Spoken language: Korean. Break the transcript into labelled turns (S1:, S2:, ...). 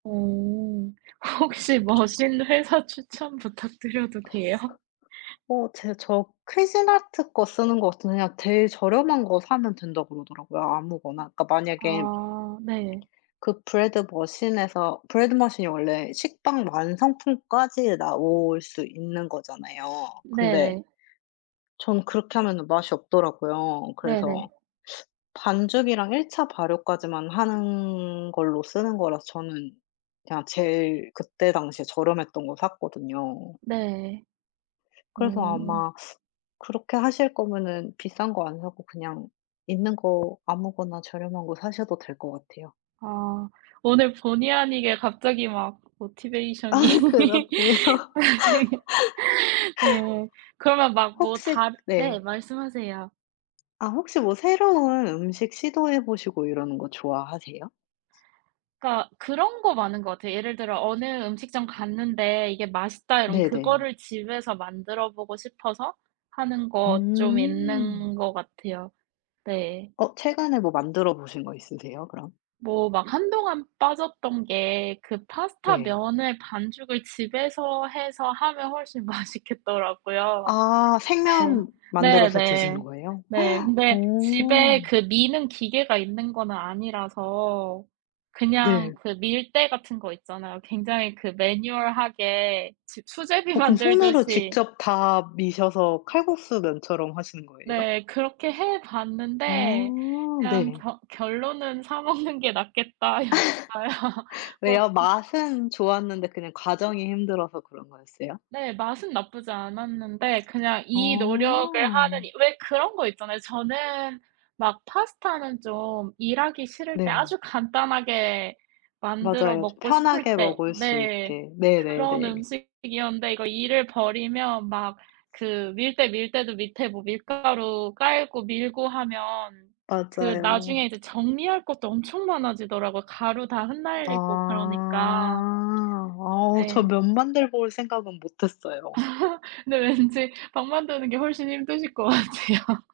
S1: 어. 혹시
S2: 저
S1: 머신 회사 추천 부탁드려도 돼요?
S2: 어 제 저 쿠진아트 거 쓰는 것 같은데 그냥 제일 저렴한 거 사면 된다 그러더라고요
S1: 음.
S2: 아무거나. 그러니까 만약에
S1: 아 네.
S2: 그 브래드 머신에서 브래드 머신이 원래 식빵 완성품까지 나올 수 있는 거잖아요. 근데
S1: 네네.
S2: 전 그렇게 하면은 맛이 없더라고요.
S1: 네네.
S2: 그래서 반죽이랑 1 차 발효까지만 하는 걸로 쓰는 거라서 저는 그냥 제일 그때 당시에 저렴했던 거 샀거든요.
S1: 네.
S2: 그래서
S1: 음.
S2: 아마 그렇게 하실 거면은 비싼 거 안 사고 그냥 있는 거 아무거나 저렴한 거 사셔도 될 것 같아요.
S1: 아. 오늘 본의 아니게 갑자기 막 모티베이션이.
S2: 아 그러네요.
S1: [unintelligible] 네. 그러면 막 뭐
S2: 혹시
S1: 다 네
S2: 네.
S1: 말씀하세요.
S2: 아 혹시 뭐 새로운 음식 시도해 보시고 이러는 거 좋아하세요?
S1: 그러니까 그런 거 많은 것 같아요 예를 들어 어느 음식점 갔는데 이게 맛있다 이러면
S2: 네네.
S1: 그거를 집에서 만들어보고 싶어서 하는 거 쫌
S2: 음.
S1: 있는 것 같아요. 네.
S2: 어 최근에 뭐 만들어 보신 거 있으세요 그럼?
S1: 뭐 막 한동안 빠졌던 게 그 파스타
S2: 네.
S1: 면을 반죽을 집에서 해서 하면 훨씬 맛있겠더라고요.
S2: 아 생면
S1: 네
S2: 만들어서 드시는
S1: 네네
S2: 거예요?
S1: 네. 근데 집에
S2: 어.
S1: 그 미는 기계가 있는 거는 아니라서 그냥
S2: 네.
S1: 그 밀대 같은 거 있잖아요 굉장히 그 매뉴얼하게 집 수제비
S2: 어 그럼 손으로
S1: 만들듯이
S2: 직접 다 미셔서 칼국수 면처럼 하시는 거예요?
S1: 네 그렇게 해 봤는데
S2: 아
S1: 그냥
S2: 네.
S1: 겨 결론은 사 먹는 게 낫겠다 였어요. 뭐 음.
S2: 왜요? 맛은 좋았는데 그냥 과정이 힘들어서 그런 거였어요?
S1: 네 맛은 나쁘지 않았는데 그냥 이 노력을
S2: 어.
S1: 하는 이 왜 그런 거 있잖아요 저는 막 파스타는 좀 일하기 싫을 때
S2: 네.
S1: 아주 간단하게 만들어
S2: 맞아요. 좀
S1: 먹고 싶을
S2: 편하게
S1: 때
S2: 먹을 수
S1: 네
S2: 있게.
S1: 그런
S2: 네네네.
S1: 음식이었는데 이거 일을 벌이면 막 그 밀대 밀 때도 밑에 뭐 밀가루 깔고 밀고 하면 그 나중에
S2: 맞아요.
S1: 이제 정리할 것도 엄청 많아지더라고요. 가루 다 흩날리고
S2: 아.
S1: 그러니까.
S2: 아 저
S1: 네.
S2: 면 만들어볼 생각은 못 했어요.
S1: 근데 왠지 빵 만드는게 훨씬 힘드실 것 같아요.